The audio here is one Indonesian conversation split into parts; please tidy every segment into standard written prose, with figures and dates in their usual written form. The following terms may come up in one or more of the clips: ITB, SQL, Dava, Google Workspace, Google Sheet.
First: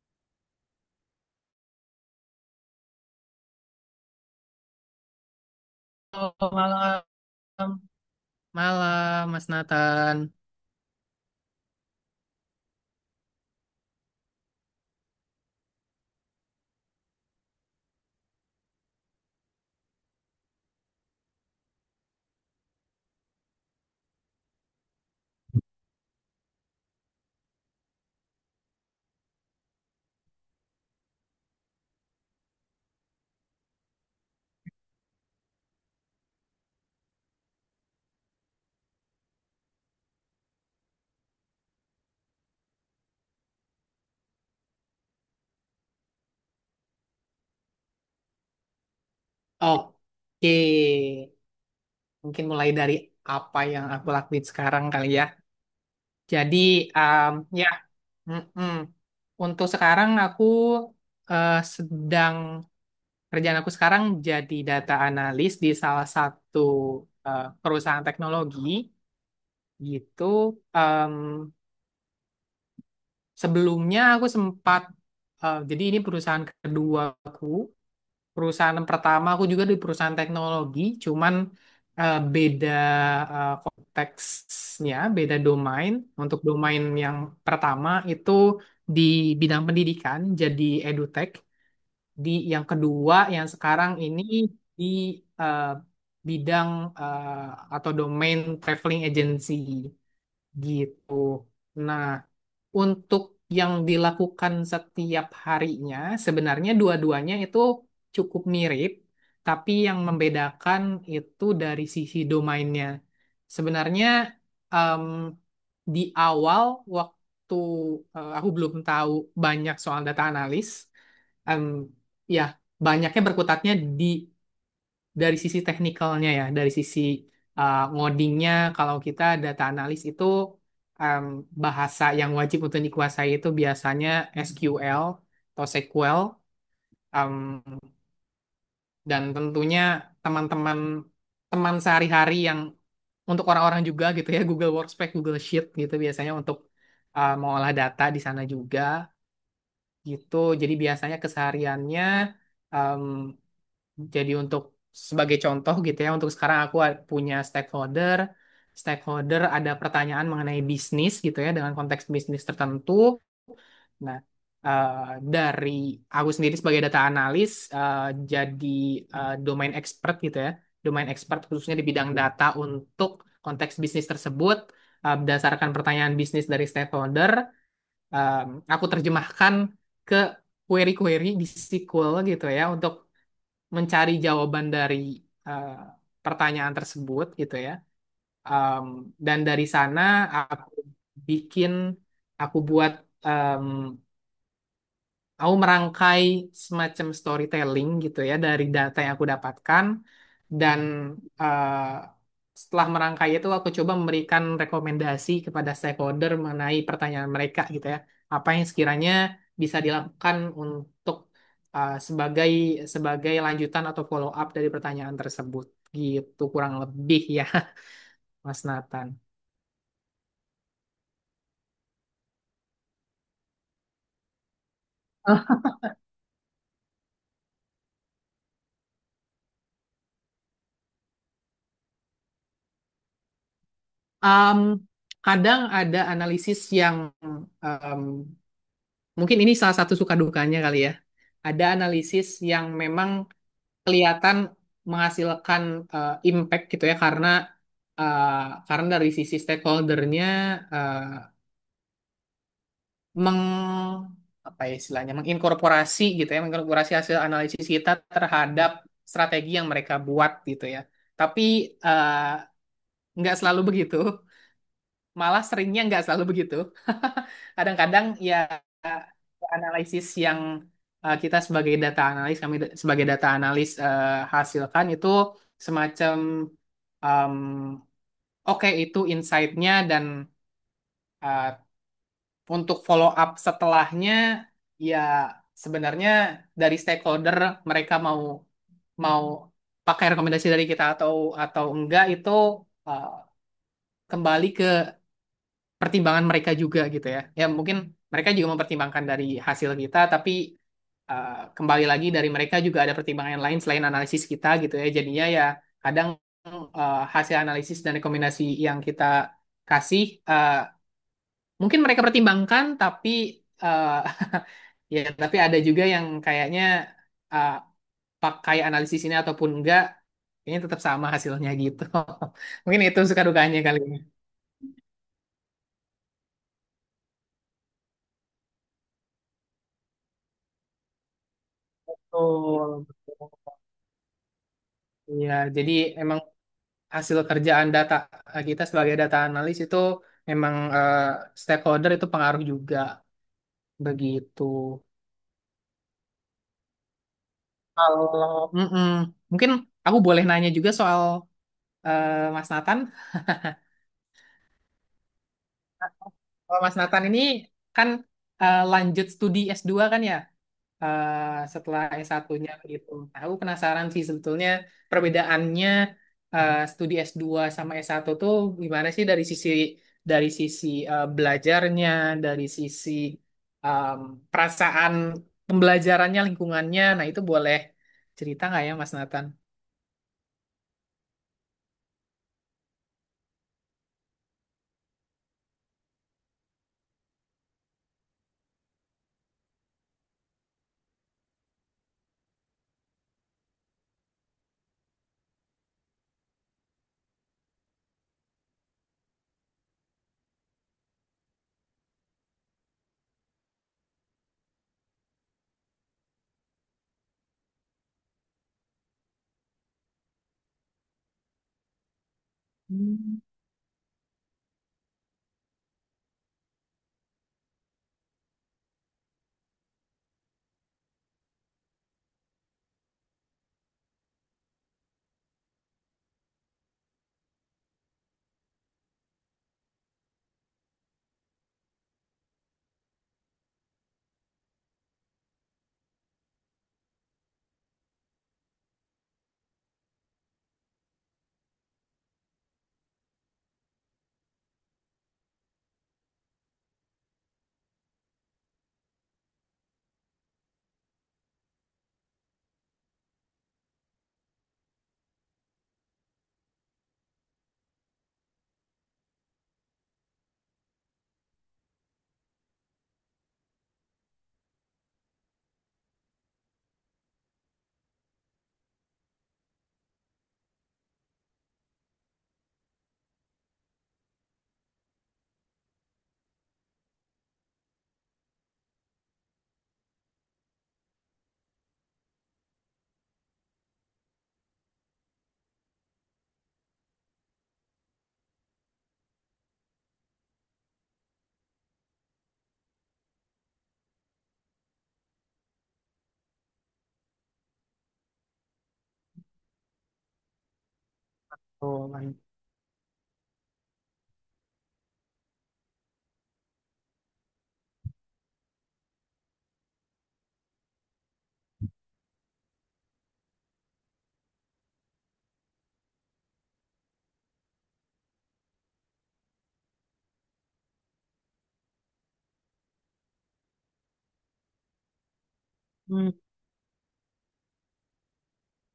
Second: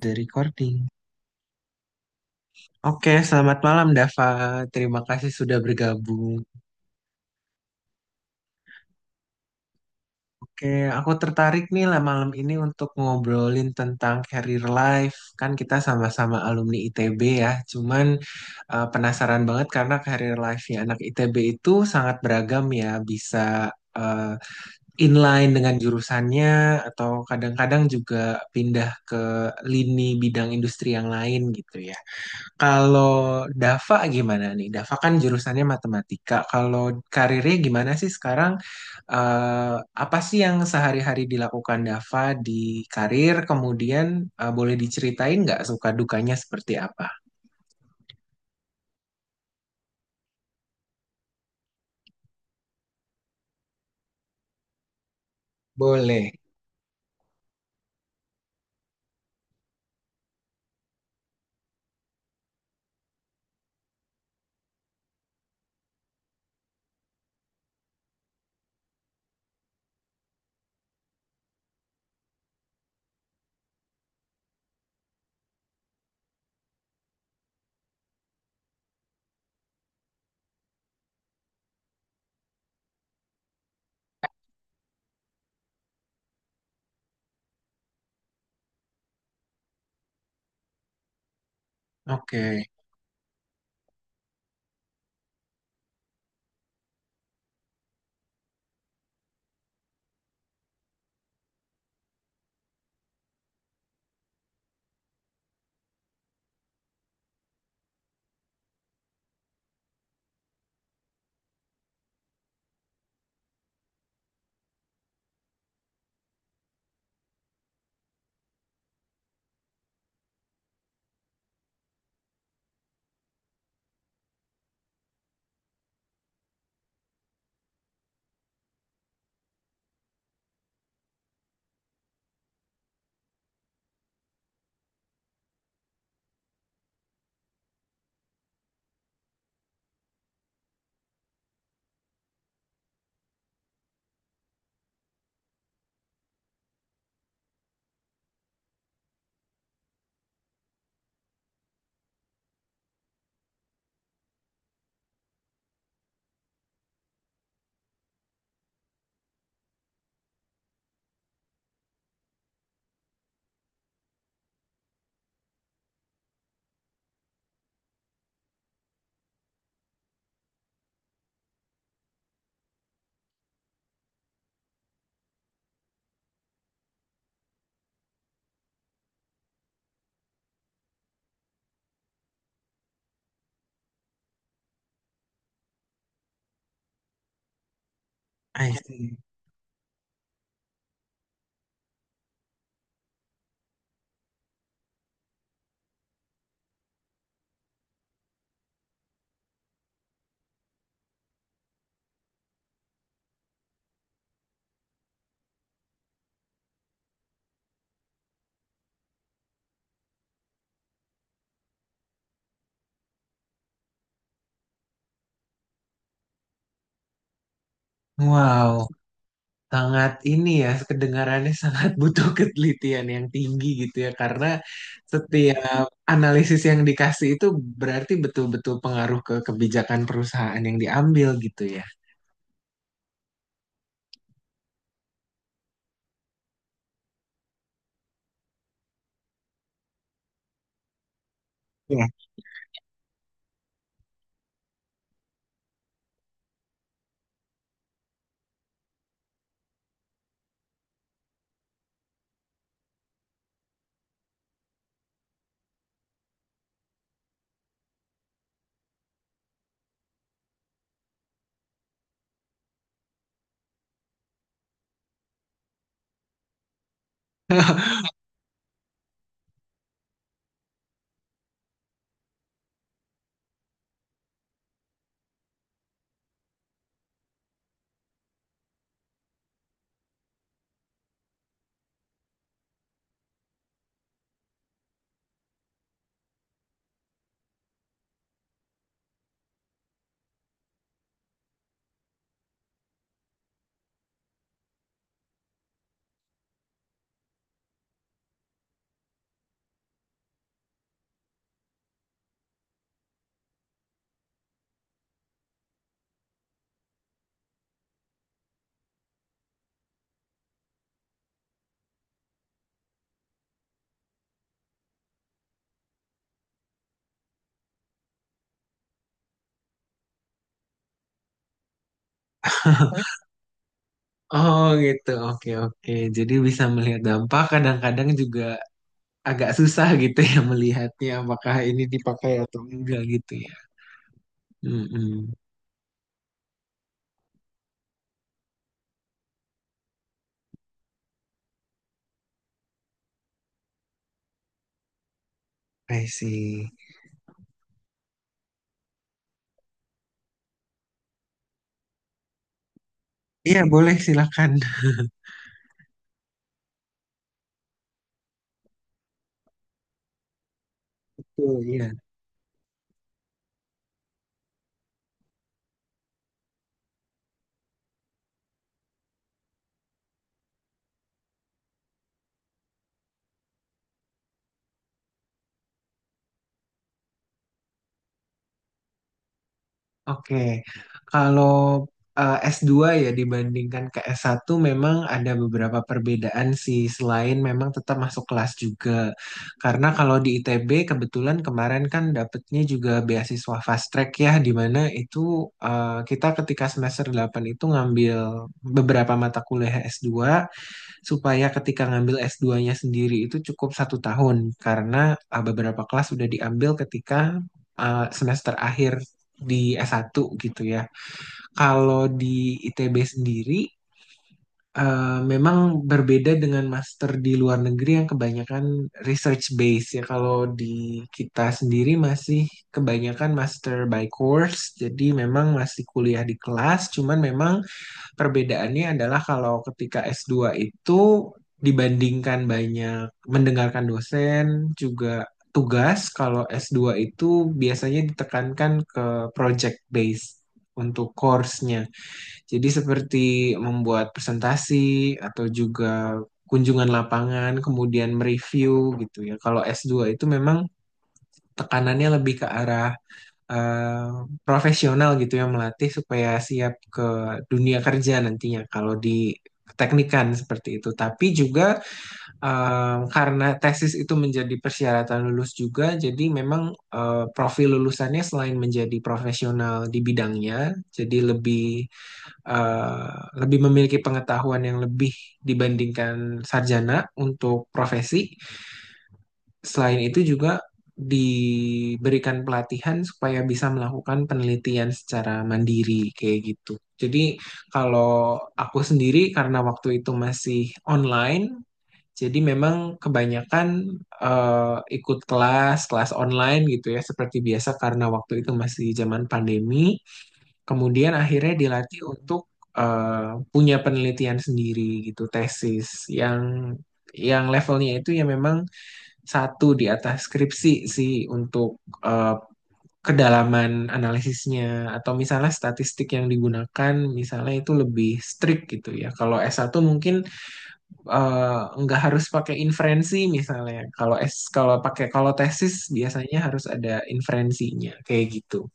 The recording. Oke, selamat malam Dava. Terima kasih sudah bergabung. Halo, malam. Malam, Mas Nathan. Oke, aku tertarik nih lah malam ini untuk ngobrolin tentang career life. Kan kita sama-sama alumni ITB ya. Cuman penasaran banget karena career life-nya anak ITB itu sangat beragam ya. Bisa eh, inline dengan jurusannya atau kadang-kadang juga pindah ke lini bidang industri yang lain gitu ya. Kalau Dava gimana nih? Dava kan jurusannya matematika. Kalau karirnya gimana sih sekarang? Eh, Apa sih yang sehari-hari dilakukan Dava di karir? Kemudian boleh diceritain nggak suka dukanya seperti apa? Oke, mungkin mulai dari apa yang aku lakuin sekarang kali ya. Boleh. Jadi, um, ya, mm-mm. Untuk sekarang aku eh, sedang, kerjaan aku sekarang jadi data analis di salah satu perusahaan teknologi, gitu. Em, sebelumnya aku jadi ini perusahaan keduaku. Perusahaan pertama aku juga di perusahaan teknologi, cuman eh, beda konteksnya beda domain. Untuk domain yang pertama itu di bidang pendidikan, jadi edutech. Di Oke. yang kedua, yang sekarang ini, di eh, bidang, eh, atau domain traveling agency gitu. Nah, untuk yang dilakukan setiap harinya, sebenarnya dua-duanya itu cukup mirip, tapi yang membedakan itu dari sisi domainnya. Sebenarnya, em, di awal waktu, aku belum tahu banyak soal data analis. em, ya, banyaknya berkutatnya di dari sisi teknikalnya ya, dari sisi ngodingnya. Kalau kita data analis itu, um, bahasa yang wajib untuk dikuasai itu biasanya SQL atau SQL, um, dan tentunya teman-teman sehari-hari yang untuk orang-orang juga gitu ya, Google Workspace, Google Sheet gitu biasanya untuk mengolah data di sana juga gitu. Jadi biasanya kesehariannya, um, jadi untuk sebagai contoh gitu ya, untuk sekarang aku punya stakeholder, ada pertanyaan mengenai bisnis gitu ya, dengan konteks bisnis tertentu. Nah, dari aku sendiri sebagai data analis, eh, jadi domain expert gitu ya, domain expert khususnya di bidang data untuk konteks bisnis tersebut, berdasarkan pertanyaan bisnis dari stakeholder, em, aku terjemahkan ke query-query di SQL gitu ya, untuk mencari jawaban dari eh, pertanyaan tersebut gitu ya. I Um, see. dan dari sana aku bikin, aku buat um, Aku merangkai semacam storytelling gitu ya dari data yang aku dapatkan, dan eh, setelah merangkai itu aku coba memberikan rekomendasi kepada stakeholder mengenai pertanyaan mereka gitu ya. Apa yang sekiranya bisa dilakukan untuk, sebagai sebagai lanjutan atau follow up dari pertanyaan tersebut, gitu kurang lebih ya. Mas Wow. Nathan. Sangat ini ya kedengarannya sangat butuh ketelitian yang tinggi gitu ya, karena Oh. setiap analisis yang dikasih itu berarti betul-betul pengaruh ke kebijakan perusahaan yang diambil gitu ya. Um, kadang ada analisis yang, um, mungkin ini salah satu suka dukanya kali ya, ada Iya. analisis yang memang kelihatan menghasilkan impact gitu ya, karena karena dari sisi stakeholdernya eh, meng apa ya istilahnya, menginkorporasi gitu ya, menginkorporasi hasil analisis kita terhadap strategi yang mereka buat gitu ya. Tapi eh, nggak selalu begitu. Malah seringnya nggak selalu begitu. Kadang-kadang ya, eh, analisis yang, kita sebagai data analis, sebagai data analis, hasilkan itu semacam, em, oke itu insight-nya, dan eh, untuk follow up setelahnya, ya sebenarnya dari stakeholder, mereka mau mau pakai rekomendasi dari kita atau enggak, itu eh, kembali ke pertimbangan mereka juga gitu ya. Ya mungkin mereka juga mempertimbangkan dari hasil kita, tapi eh, kembali lagi dari mereka juga ada pertimbangan lain selain analisis kita gitu ya. Jadinya ya kadang hasil analisis dan rekomendasi yang kita kasih, eh, mungkin mereka pertimbangkan, tapi eh, ya tapi ada juga yang kayaknya eh, pakai analisis ini ataupun enggak, kayaknya tetap sama hasilnya gitu. Mungkin itu suka dukanya kali ini. Oh gitu, oke oke. Jadi bisa melihat dampak kadang-kadang juga agak susah gitu ya, melihatnya apakah ini dipakai atau Betul, enggak betul. gitu ya. Iya, Mm-mm. jadi emang hasil kerjaan data kita sebagai data analis itu memang, stakeholder itu pengaruh juga begitu. I see. Kalau mungkin aku boleh nanya juga soal Mas Nathan. Iya, boleh silakan. Kalau Mas Nathan ini kan lanjut studi S2 kan ya? eh, Oh, setelah iya. S1-nya gitu. Nah, aku penasaran sih sebetulnya perbedaannya, studi S2 sama S1 tuh gimana sih dari sisi belajarnya, dari sisi em, perasaan pembelajarannya, lingkungannya. Nah, itu boleh cerita nggak ya, Mas Nathan? Oke, kalau S2 ya dibandingkan ke S1 memang ada beberapa perbedaan sih, selain memang tetap masuk kelas juga. Karena kalau di ITB kebetulan kemarin kan dapetnya juga beasiswa fast track ya, di mana itu kita ketika semester 8 itu ngambil beberapa mata kuliah S2 supaya ketika ngambil S2-nya sendiri itu cukup satu tahun, karena beberapa kelas sudah diambil ketika semester akhir di S1 gitu ya. Kalau di ITB Hmm. sendiri memang berbeda dengan master di luar negeri yang kebanyakan research base ya. Kalau di kita sendiri masih kebanyakan master by course, jadi memang masih kuliah di kelas, cuman memang perbedaannya adalah kalau ketika S2 itu dibandingkan banyak mendengarkan dosen juga tugas, kalau S2 itu biasanya ditekankan ke project base untuk course-nya. Jadi seperti membuat presentasi atau juga kunjungan lapangan, kemudian mereview gitu ya. Kalau S2 itu memang tekanannya lebih ke arah eh, profesional gitu, yang melatih supaya siap ke dunia kerja nantinya kalau di teknikan seperti itu. Tapi juga karena tesis itu menjadi persyaratan lulus juga, jadi memang profil lulusannya selain menjadi profesional di bidangnya, jadi eh, lebih memiliki pengetahuan yang lebih dibandingkan sarjana untuk profesi. Selain itu juga diberikan pelatihan supaya bisa melakukan penelitian secara mandiri kayak gitu. Jadi kalau aku sendiri karena waktu itu masih online, jadi memang kebanyakan ikut kelas, kelas online gitu ya, seperti biasa karena waktu itu masih zaman pandemi. Kemudian akhirnya Oh, dilatih man. untuk punya penelitian sendiri gitu, tesis yang yang levelnya itu ya memang satu di atas skripsi sih untuk eh, kedalaman analisisnya atau misalnya statistik yang digunakan misalnya itu lebih strict gitu ya. Kalau S1 mungkin nggak harus pakai inferensi misalnya. Kalau S kalau pakai kalau tesis Hmm. biasanya harus ada inferensinya kayak gitu.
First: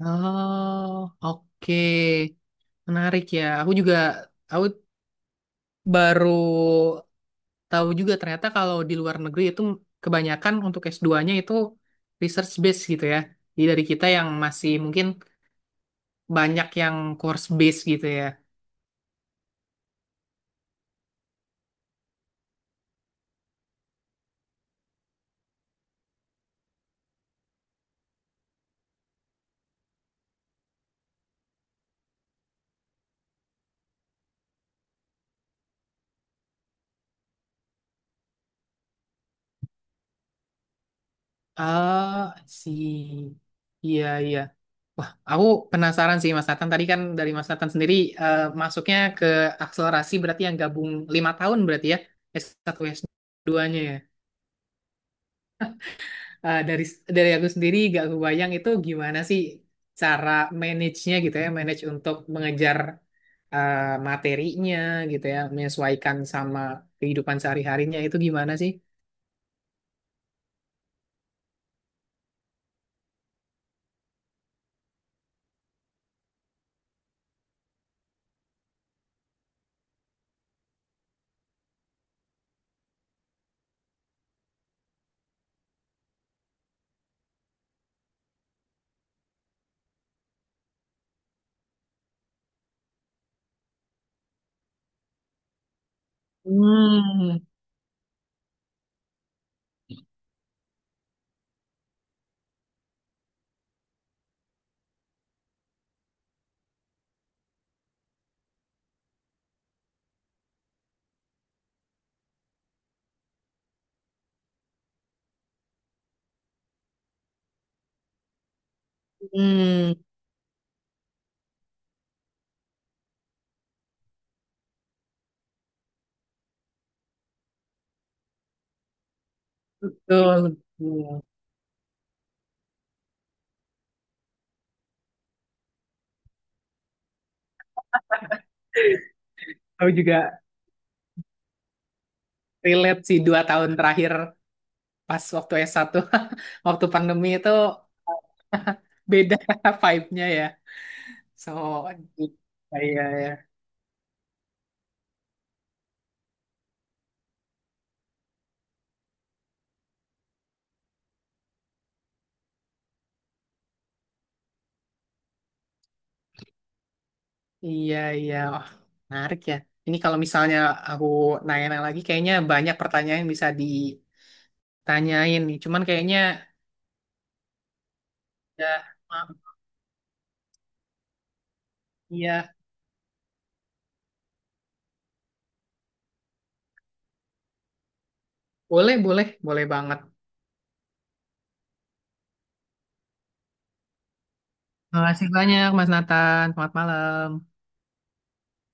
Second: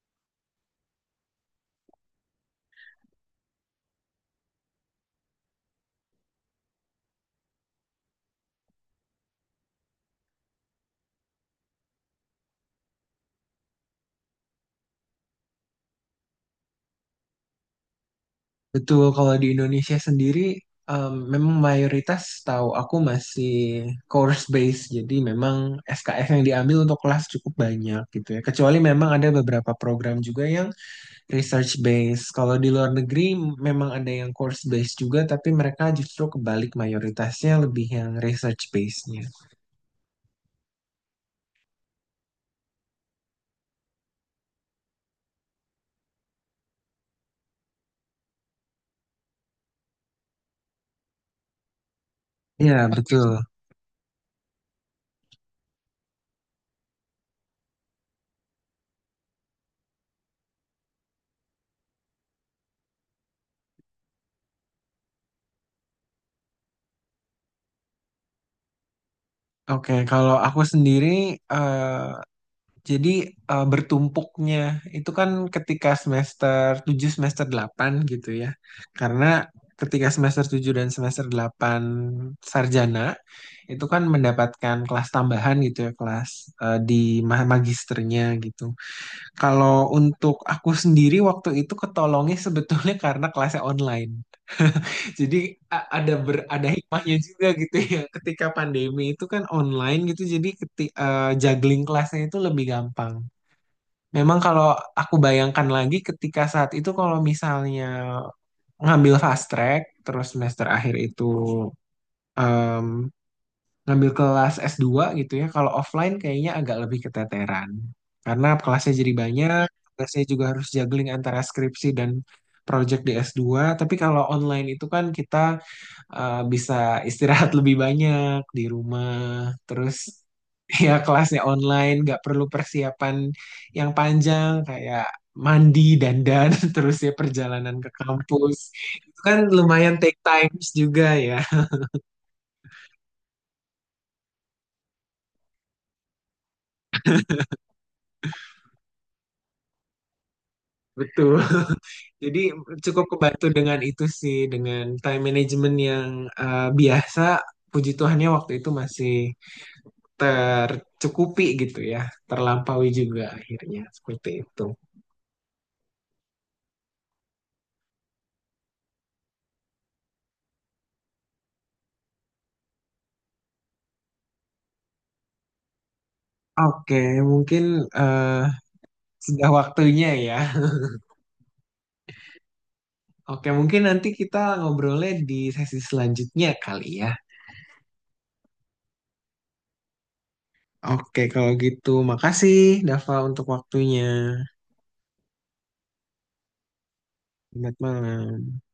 Oh, oke. Menarik ya. Aku baru tahu juga ternyata kalau di luar negeri itu kebanyakan untuk S2-nya itu research based gitu ya. Jadi dari kita yang masih mungkin banyak yang course based gitu ya. Betul, kalau di Indonesia sendiri memang mayoritas tahu aku masih course based, jadi memang SKS yang diambil untuk kelas cukup banyak gitu ya. Kecuali memang ada beberapa program juga yang research based. Kalau di luar negeri memang ada yang course based juga, tapi mereka justru kebalik mayoritasnya lebih yang research based-nya. Ah, si iya, iya. Wah, aku penasaran sih Mas Nathan. Tadi kan dari Mas Nathan sendiri masuknya ke akselerasi, berarti yang gabung 5 tahun berarti ya, s Iya, satu betul. S2-nya ya. Dari aku sendiri gak kebayang itu gimana sih cara manage-nya gitu ya, manage untuk mengejar eh, materinya gitu ya, menyesuaikan sama kehidupan sehari-harinya itu gimana sih? Oke, kalau aku sendiri eh, jadi bertumpuknya itu kan ketika semester 7 semester 8 gitu ya. Karena ketika semester 7 dan semester 8 sarjana itu kan mendapatkan kelas tambahan gitu ya, kelas di magisternya gitu. Kalau untuk aku sendiri waktu itu ketolongnya sebetulnya karena kelasnya online. Jadi ada hikmahnya Hmm, juga gitu ya. Ketika pandemi itu kan online gitu jadi juggling kelasnya itu lebih gampang. Memang kalau aku bayangkan lagi ketika saat itu kalau misalnya ngambil fast track terus semester akhir itu em, ngambil kelas S2 gitu ya, kalau offline kayaknya agak lebih keteteran karena kelasnya jadi banyak, hmm, saya juga harus juggling antara skripsi dan project di S2. Tapi kalau online itu kan kita bisa istirahat lebih banyak di rumah. betul, Terus ya betul. kelasnya online, nggak perlu persiapan yang panjang kayak mandi, dandan, terus ya perjalanan ke kampus. Itu kan Aku lumayan take juga times juga ya, relate sih 2 tahun terakhir pas waktu S1, waktu pandemi itu, beda vibe-nya ya. betul. So, Jadi iya, cukup kebantu iya. dengan itu sih, dengan time management yang biasa. Puji Tuhannya waktu itu masih tercukupi gitu ya, terlampaui juga akhirnya seperti itu. Iya, iya. Wah, menarik ya. Ini kalau misalnya aku nanya-nanya lagi, kayaknya banyak pertanyaan yang bisa ditanyain nih. Cuman kayaknya, Oke, mungkin eh, ya, maaf. sudah waktunya ya. Iya, Oke, mungkin nanti kita ngobrolnya di sesi selanjutnya kali ya. boleh, boleh, boleh banget. Oke, kalau gitu makasih Dava untuk waktunya. Terima kasih banyak, Mas Nathan. Selamat malam. Selamat malam.